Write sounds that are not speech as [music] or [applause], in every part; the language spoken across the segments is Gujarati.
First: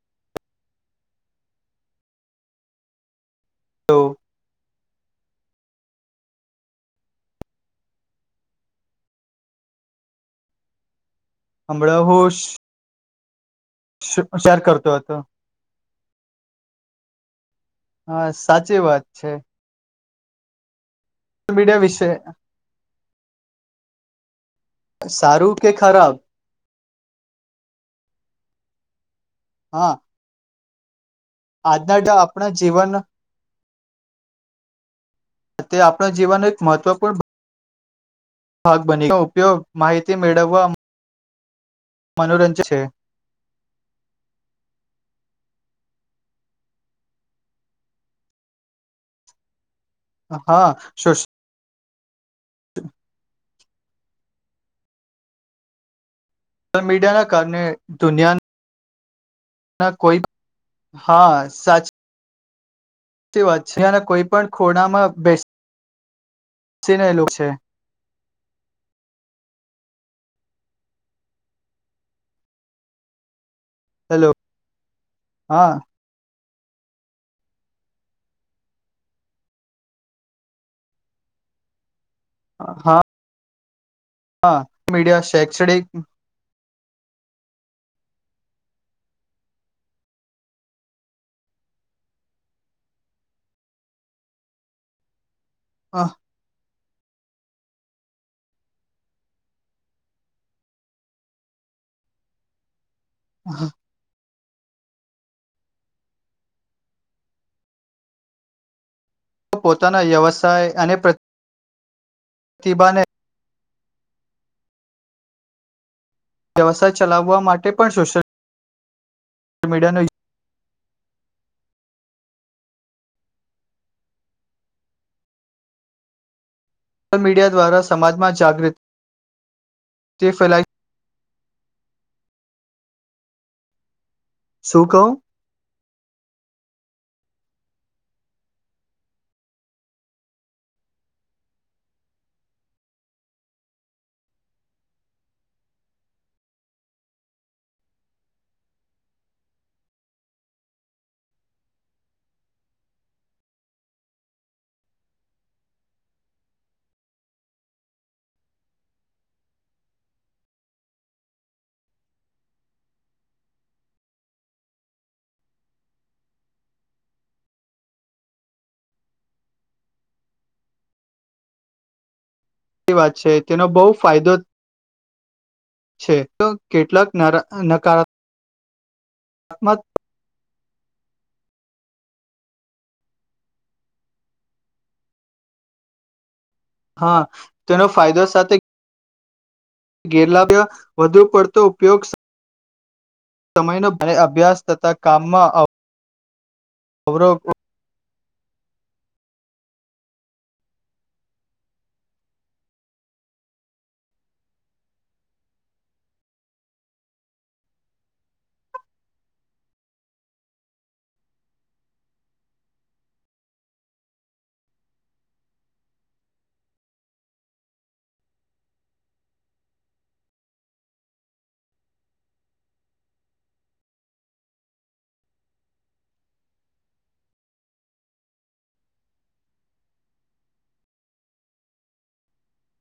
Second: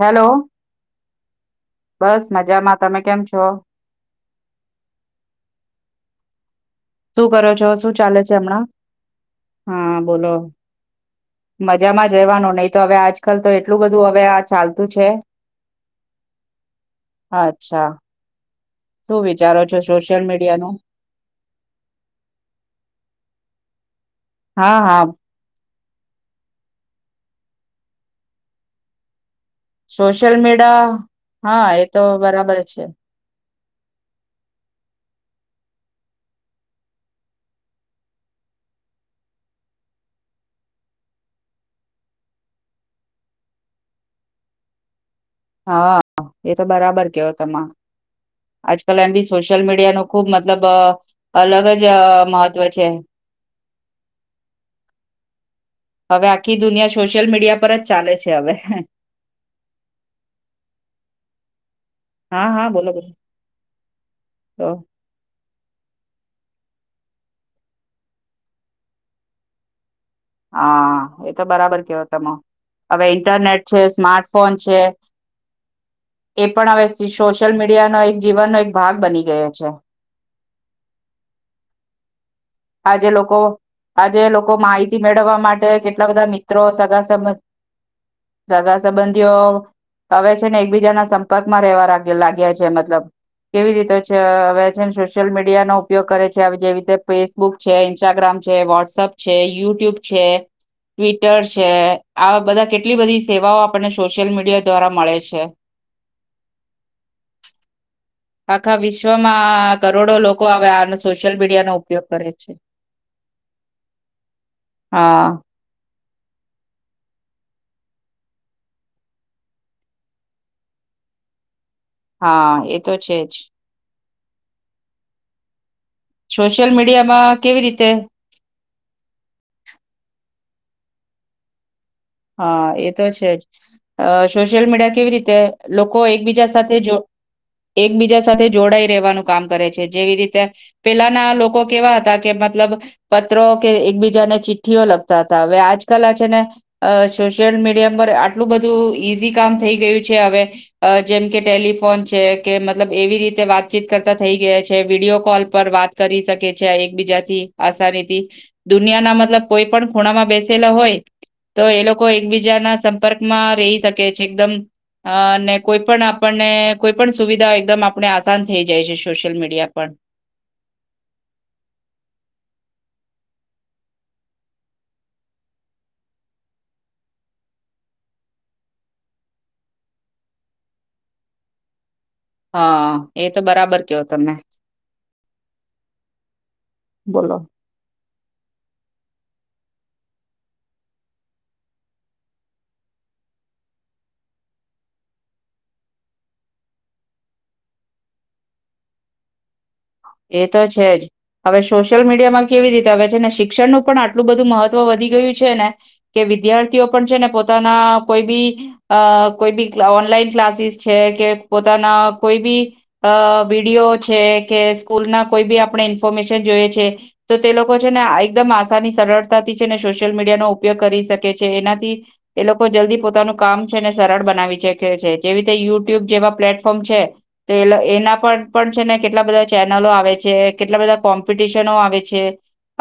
હેલો બસ મજામાં તમે કેમ છો તો શું કરો છો શું ચાલે છે હમણાં હા બોલો હમણાં મજામાં જ હું રેવાનો નહી તો હવે આજ [unintelligible] એટલું બધું હવે આ શેર ચાલતું કરતો છે હતો હા હાશ શું વિચારો છો સુસ સોશલ મીડિયાનું સોશિયલ મીડિયા વિશે હા હા સારું કે ખરાબ હા સોશિલ મીડિ દા હા એ તો આજના આપણા બરાબર છે જીવન તે આપણ જીવન એક મહત્વપૂર્ણ ભાગ બની ઉપયોગ માહિતી મેળવવા મનોરંજ છે હા એ તો બરાબર કેવ તમાં આજ કલ એમ બી સોશિલ મીડિ તેનો ખુબ મતલબ હા સોશિયલ અલગ જ [unintelligible] મહત્વ છે હવે આખી દુનિયા મીડિયાના સોશિયલ મીડિયા કારણે પર જ ચાલે છે હવે ના કોઈ હા સચ. હા હા બોલોો. સ વાત છે જ કોઈ પણ ખોડામાં બેસ. સીને એલો છે. હા એ તો બરાબર કેવ તમે હવે ઇન્ટરનેટ. છે હેલો સ્માર્ટફોન છે. હા એ પણ હવે સોશિયલ મીડિયાનોો એક જીવનનો એક ભાગ બની ગયો છે. હા આજે લોકો. આજે લોકો હા. માહિત. મીડિયા મેળવવા માટે શૈક્ષણિક કેટલા બધા મિત્રો સાથે. સગા સંબંધી હવે છેને એકબીજાના સંપર્કમાં રહેવા લાગ્યા છે મતલબ કેવી રીતે છે હવે છેને સોશિયલ મીડ. નો ઉપયોગ કરે છે જેવી રીતે. ફેસબુક છે ઇન્સ્ટાગ્રામ છે વોટ્સએપ છે યુટ્યુબ. યુટ્યુબ છે ટ્વિટર છે આવા બધા. કેટલી બધી સેવાઓ આપણે સોશિયલ મીડિયા. દ્વા મળે છે આખા વિ. વિશ્વમાં પોતાના કરોડો લોકો વ્યવસાય હવે અને આનો સોશિયલ મીડિયાનોો ઉપયોગ કરે છે. પ્રતિભાને હા. [unintelligible] વ્યવસાય ચલાવવા માટે પણ સોશિલ. મીડિયાનું. હા એ તો છે જ. શશ. [unintelligible] સોશિલ મીડિયા દ્વારા સમાજમાં જાગૃત. તે ફેલાઈ. હા એ તો છે જ. અ સોશિયલ શું મીડિયા કહું કેવી રીતે લોકો એકબીજા સાથે જો. એકબીજા સાથે જોડાઈ રહેવાનું કામ કરે છે જેવી રીતે પેલાના લોકો કેવા હતા કે મતલબ પત્રો કે એકબીજાને ચિઠ્ઠીઓ લખતા હતા હવે આજકાલ આ છે ને. અ સોશિયલ મીડિયા પર આટલું બધું ઈઝી કામ થઈ ગયું છે હવે જેમ કે ટેલિફોન છે કે મતલબ એવી રીતે વાતચીત કરતા થઈ ગયા છે વિડીિયો કોલ પર વાત કરી શકે છે એકબીજાથી આસાનીથી દુનિયાના મતલબ કોઈ પણ ખૂણામાં બેસેલા હોય. તો એ લોકો એકબીજાના સંપર્કમાં રહી શકે છે એકદમ અને કોઈ પણ આપણને કોઈ પણ સુવિધા એકદમ આપણે આસાન થઈ જાય છે સોશિયલ મીડિયા પર. વાત છે તેનો બહુ ફાયદો. છે તો કેટલાક નકારામ. મત [unintelligible] હા એ તો બરાબર કયો તને. હા તેનો ફાયદો. સાથેત. ગેરલાવ્ય વધુ પડતો ઉપયોગ સમયનો ભારે અભ્યાસ તથા કામમાં આવ. ખબરો. એ તો છે જ હવે સોશિયલ મીડિયામાં કેવી રીતે હવે છે ને શિક્ષણનું પણ આટલું બધું મહત્વ વધી ગયું છે ને કે વિદ્યાર્થીઓ પણ છે ને પોતાના કોઈ બી અ કોઈ બી ઓનલાઈન ક્લાસીસ છે કે પોતાના કોઈ બી વિડીિયો છે કે. સ્કૂલ ના કોઈ બી આપણે ઇન્ફોર્મેશન જોઈએ છે તો તે લોકો છે ને એકદમ આસાની સરળતાથી છે ને સોશિયલ મીડિયાનોો ઉપયોગ કરી શકે છે એનાથી એ લોકો જલ્દી પોતાનું કામ છે ને સરળ બનાવી શકે છે જેવી રીતે યુટ્યુબ જેવા પ્લેટફોર્મ છે તો એ એના પર પણ છે ને કેટલા બધા. ચેનલો આવે છે, કેટલા બધા કોમ્પિટિશનો આવે છે.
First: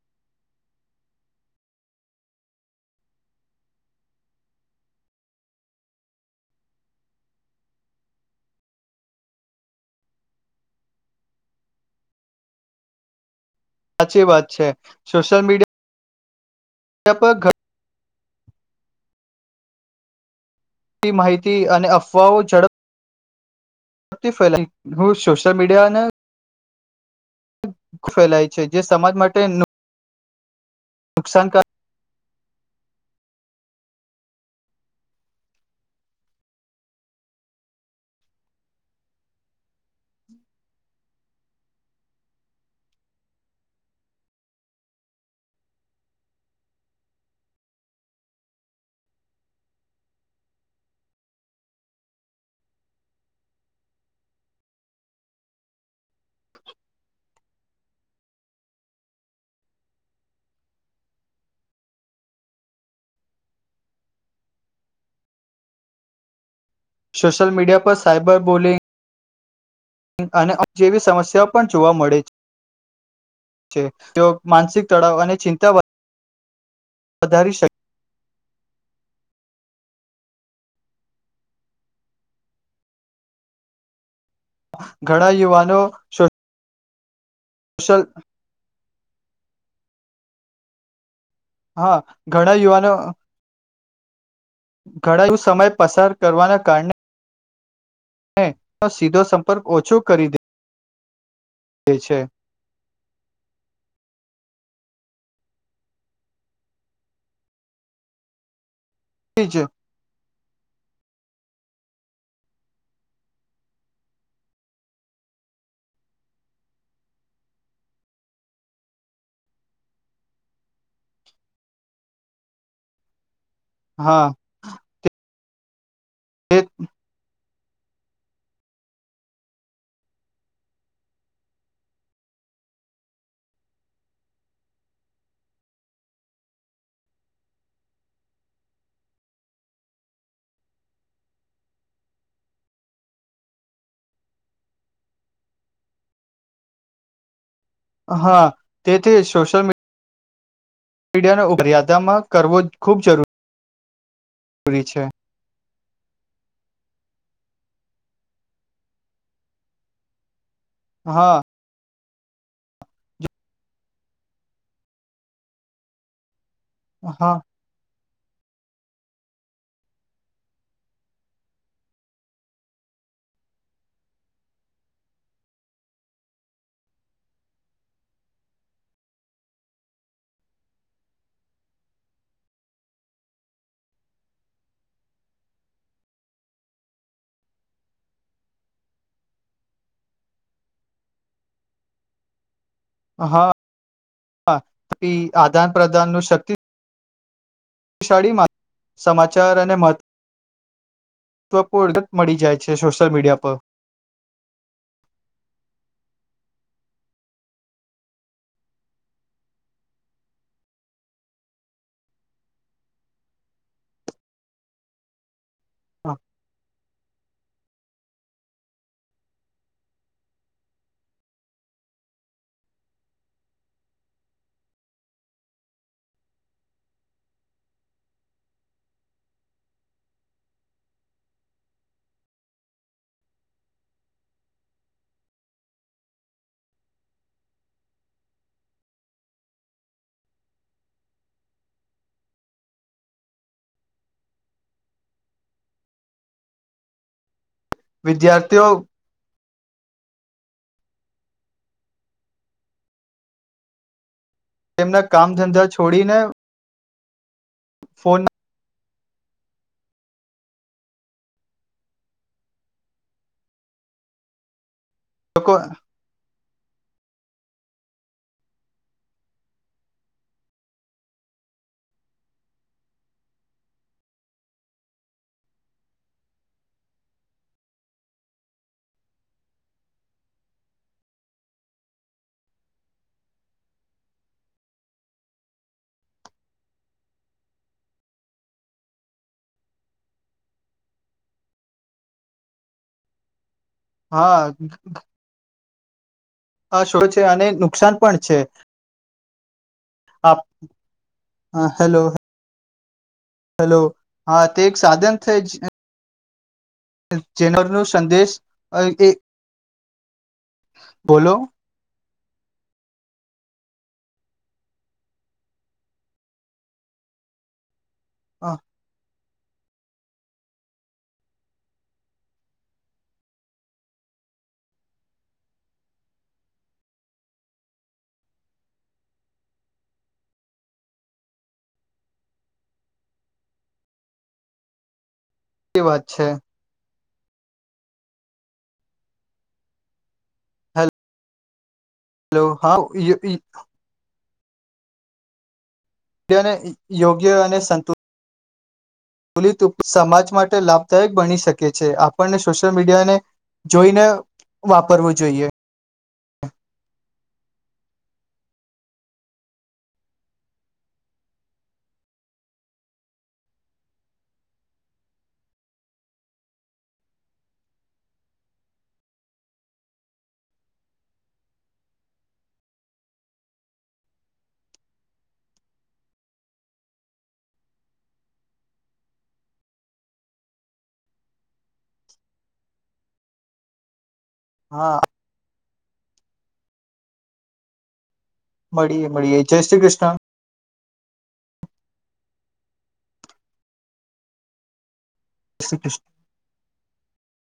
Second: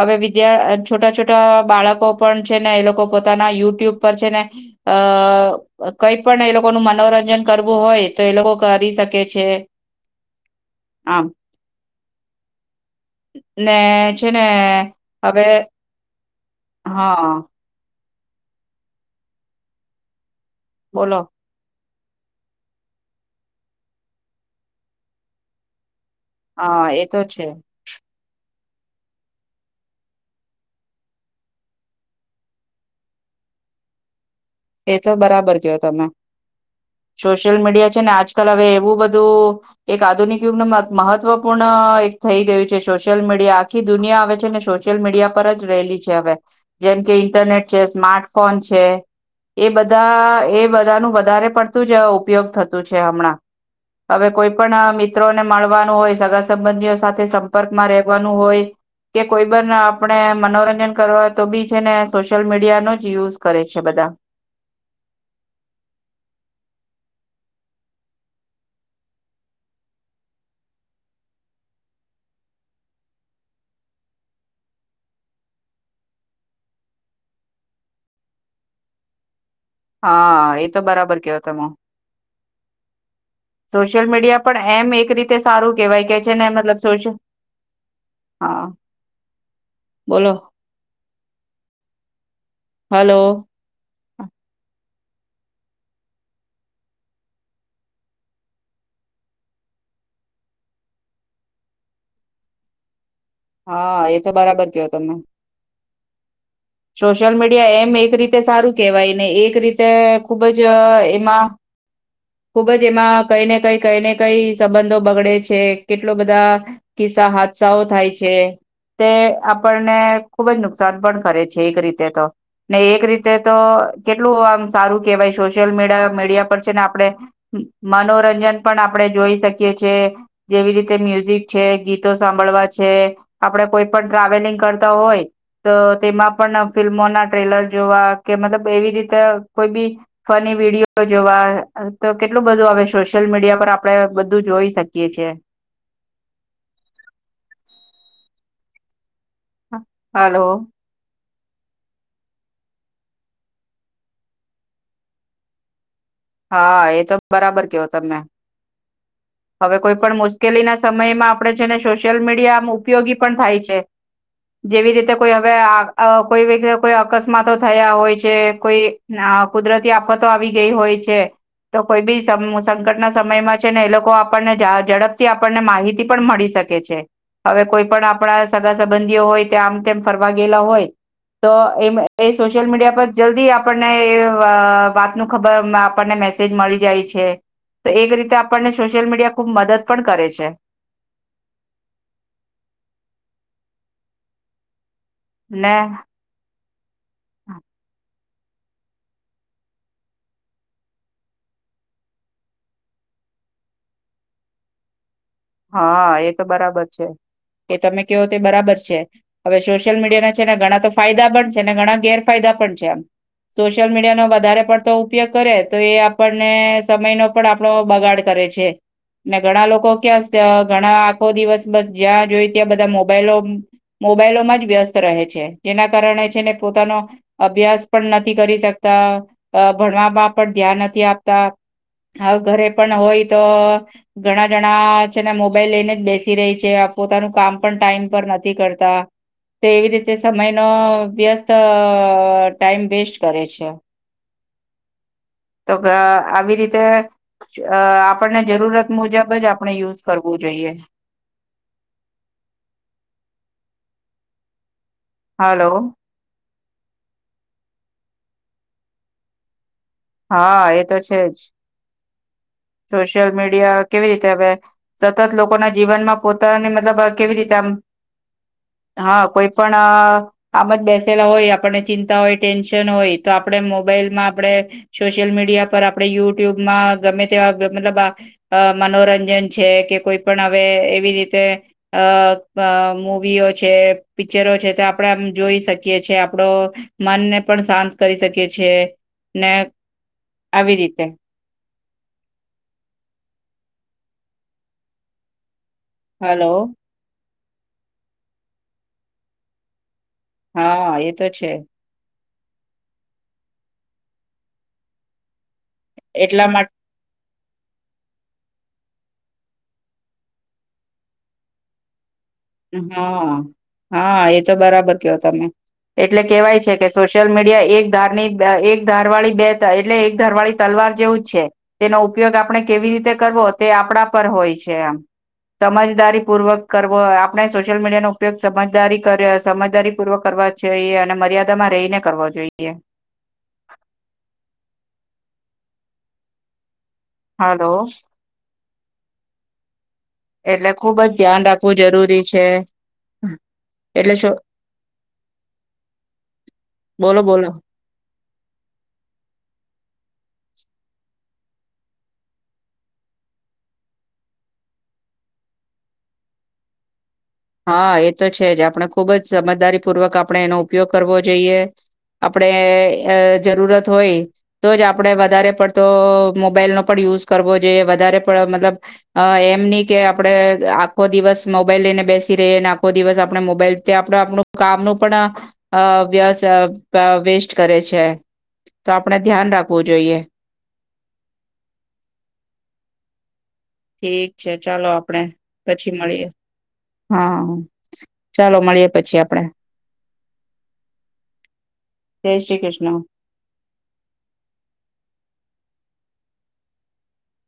હવે બીજા છોટા છોટા બાળકો પણ છે ને એ લોકો પોતાના યુટ્યુબ પર છેને અ કઈ પણ એ લોકોનું મનોરંજન કરવું હોય તો એ લોકો કરી શકે છે આમ ને સાચી છે વાત ને સોશિયલ મીડિયા હવે પર ઘણી હહ ટી બોલો માહિતી અને અફ અફવાઓ ઝડપ થી ફેલાઈ હું સોશિયલ મીડિયાને હા એ તો છે ફેલાય છે જે સમાજ માટે નુકસાનકાર એ તો બરાબર કયો તમે સોશિયલ મીડિયા છે ને આજકલ હવે એવું બધું એક આધુનિક યુગનું મ મહત્વપૂર્ણ એક થઈ ગયું છે. સોશિયલ મીડિયા આખી દુનિયા હવે છે ને સોશિયલ મીડિયા પર જ રહેલી છે હવે જેમ કે ઈન્ટરનેટ છે, સ્માર્ટફોન છે એ બધા એ બધાનું વધારે પડતું જ ઉપયોગ થતું છે હમણાં હવે કોઈ પણ મિત્રોને મળવાનું હોય સગા સંબંધીઓ સાથે સંપર્કમાં રહેવાનું હોય કે કોઈ પણ આપણે મનોરંજન કરવા તો બી છે ને સોશિયલ મીડિયાનો જ યુઝ કરે છે બધા સોશિયલ મીડિયા પર સાયબર બોલિંગ અને જેવી સમસ્યાઓ પણ જોવા મળે છે. તે માનસિક તળાવ અને ચિંતા વધારી શકે હા એ તો બરાબર કયો તમે સોશિયલ મીડિયા પણ એમ એક ઘણા રીતે સારું યુવાનો કેવાય કે જેને મતલબ સોશ સોશલ હા બોલો હા ઘણા યુવાનો [inaudible] હા ઘણાયું સમય પસાર કરવાના કારણે મે નો સીધો સંપર્ક ઓછો કરી દે દે છે. [inaudible] હા એ તો બરાબર કયો તમે. સોશિયલ મીડિયા એમ એક રીતે સારું કેવાય ને એક જ રીતે ખુબ જ એમાં ખુબ જ એમાં કઈ ને કઈ કઈ ને કઈ સંબંધો બગડે છે, કેટલો બધા કિસ્સા હાદસાઓ થાય છે, તે આપણને ખુબ જ નુકસાન પણ કરે છે એક રીતે તો ને એક રીતે તે તો હા કેટલું આમ સારું કેવાય શો [inaudible] મીડિયા તે પણ છે ને આપણે મનોરંજન પણ આપણે જોઈ શકીએ છે જેવી રીતે મ્યુઝિક છે, ગીતો સાંભળવા છે, આપડે કોઈ પણ ટ્રાવેલિંગ કરતા હોય તો તેમાં પણ ફિલ્મો ના ટ્રેલર જોવા કે મતલબ એવી રીતે કોઈ બી ફની વિડીયો જોવા તો કેટલું બધું હવે સોશિયલ મીડિયા પર આપડે બધું જોઈ શકીએ છીએ. હા તે તે સોશિયલ હલો મીડિયાનો ઉપ મર્યાદામાં કરવો ખૂબ જરૂ જરૂરી છે. હા એ તો બરાબર કયો તમે હવે કોઈ પણ મુસ કેલી ના સમયમાં હા આપણે જેને સોસ સોશિયલ મીડિયા આમ ઉપયોગી પણ થાય છે. જેવી રીતે કોઈ હવે આ અ કોઈ વ્યક્ કોઈ હા અકસ્માતો થયા હોય છે. જે કોઈ કુદરતી આફતો આવી ગઈ હોય છે તો કોઈ બી સમ સંકટના સમયમાં છે ને એ લોકો આપણને જા ઝડપથી આપણને માહિતી પણ મળી શકે છે. હવે કોઈ પણ આપણા સગા સંબંધીઓ હોય તે આમ તેમ ફરવા ગેલા હોય તો એ એ સોશિયલ મીડિયા પર જલ્દી આપણને એ વા વાતનું ખબર આપણને મેસેજ મળી જાય છે. તો એક રીતે આપણને સોશિયલ મીડિયા ખૂબ મદદ પણ કરે છે. હા. આદાન ને પ્રદાન નું શક્તિ [inaudible] શાળી સમાચાર અને મહત્વપૂર્ણ મળી જાય છે સોશિયલ મીડિયા પર. હા એ તો બરાબર છે એ તમે કેવો તે બરાબર છે હવે સોશિયલ મીડિયા ના છે ને ઘણા તો ફાયદા પણ છે ને ઘણા ગેરફાયદા પણ છે એમ સોશિયલ મીડિયાનો વધારે પડતો ઉપયોગ કરે તો એ આપણને સમય નો પણ આપ આપડો બગાડ કરે છે ઘણા લોકો ક્યાં ઘણા આખો દિવસ જ્યાં જોઈ ત્યાં બધા મોબાઈલો મોબાઈલોમાં જ વ્યસ્ત રહે છે. જેના કારણે છેને પોતાનો અભ્યાસ પણ નથી કરી શકતા. ભણવામાં પણ ધ્યાન નથી આપતા ઘરે પણ હોય તો ઘણા જણા છે ને મોબાઈલ લઈને જ બેસી રે છે પોતાનું કામ પણ ટાઈમ પર નથી કરતા તો એવી રીતે સમયનો વ્યસ્ત ટાઈમ વેસ્ટ કરે છે. તો આવી રીતે અ આપણને વિદ્યાર્થીઓ જરૂરત મુજબ જ આપ ડે યુઝ કરવું જોઈએ. તેમના કામ ધંધા હલો છોડીને ફોન હા એ તો છે જ સોશિયલ મીડિયા કેવી રીતે હવે સતત લોકોના જીવનમાં પો તાની મતલબ કેવી રીતે આમ હા કોઈ પણ આમ જ બેસેલા હોય આપણને ચિંતા હોય ટેન્શન હોય તો આપણે મોબાઈલમાં આપણેે સોશિયલ મીડિયા પર આપણે યુટ્યુબમાં ગમે તેવા મતલબ મનોરંજન છે. કે કોઈ પણ હવે એવી રીતે અ મુવીઓ છે પિક્ચરો છે. તે આપણે આમ જોઈ શકીએ છે આપડો મનને પણ શાંત કરી શકીએ છે. ને આવી રીતે હા. હલો હા શું છે અને નુકસાન પણ છે. આપ હા એ તો છે હ હેલો હલો હા તે એક સાધન [unintelligible] એટલા મા જીવન નો સંદેશ એ બોલો હા હા એ તો બરાબર કયો તમે એટલે કેવાય છે કે સોશિયલ મીડિયા એક ધાર ની એક ધાર વાળી બે એટલે એક ધરવાળી તલવાર જેવું જ છે તેનો ઉપયોગ આપણે કેવી રીતે કરવો તે આપણા પર હોય છે સમજદારી પૂર્વક કરવો આપણે સોશિયલ મીડિયાનો ઉપયોગ સમજદારી સમજદારી પૂર્વક કરવા જોઈએ અને મર્યાદામાં રહીને કરવા જોઈએ. એ વાત છે. હલો એટલે ખુબ જ ધ્યાન રાખ વું જરૂરી છે. હેલો હા એટલે શું સૂર્યને બોલો યોગ્ય બોલો અને સંતુ લીત સમાજ માટે લાભદાયક બની શકે છે. આપણને સોશિયલ મીડિયાને જોઈને વાપરવું જોઈએ. હા એ તો છે જ આપણે ખુબ જ સમજદારીપૂર્વક આપણે એનો ઉપયોગ કરવો જોઈએ આપડે જરૂરત હોય તો જ આપણેે વધારે પડતો મોબાઈલનોો પણ યુઝ કરવો જોઈએ વધારેડ મતલબ એમ નહી કે આપણે આખો દિવસ મોબાઈલ લઈને બેસી ખો દિવસ આપ મોબાઈલ આપ કામનું પણ વેસ્ટ કરે છે તો આપ ધન રાખવું જોઈએ. ઠીક છે ચાલો હા આપડે પછી મળીએ. હા. ચાલો મળીએ પછી મળીએ આપણે. જય શ્રી કૃષ્ણ. જય શ્રી કૃષ્ણ. [inaudible]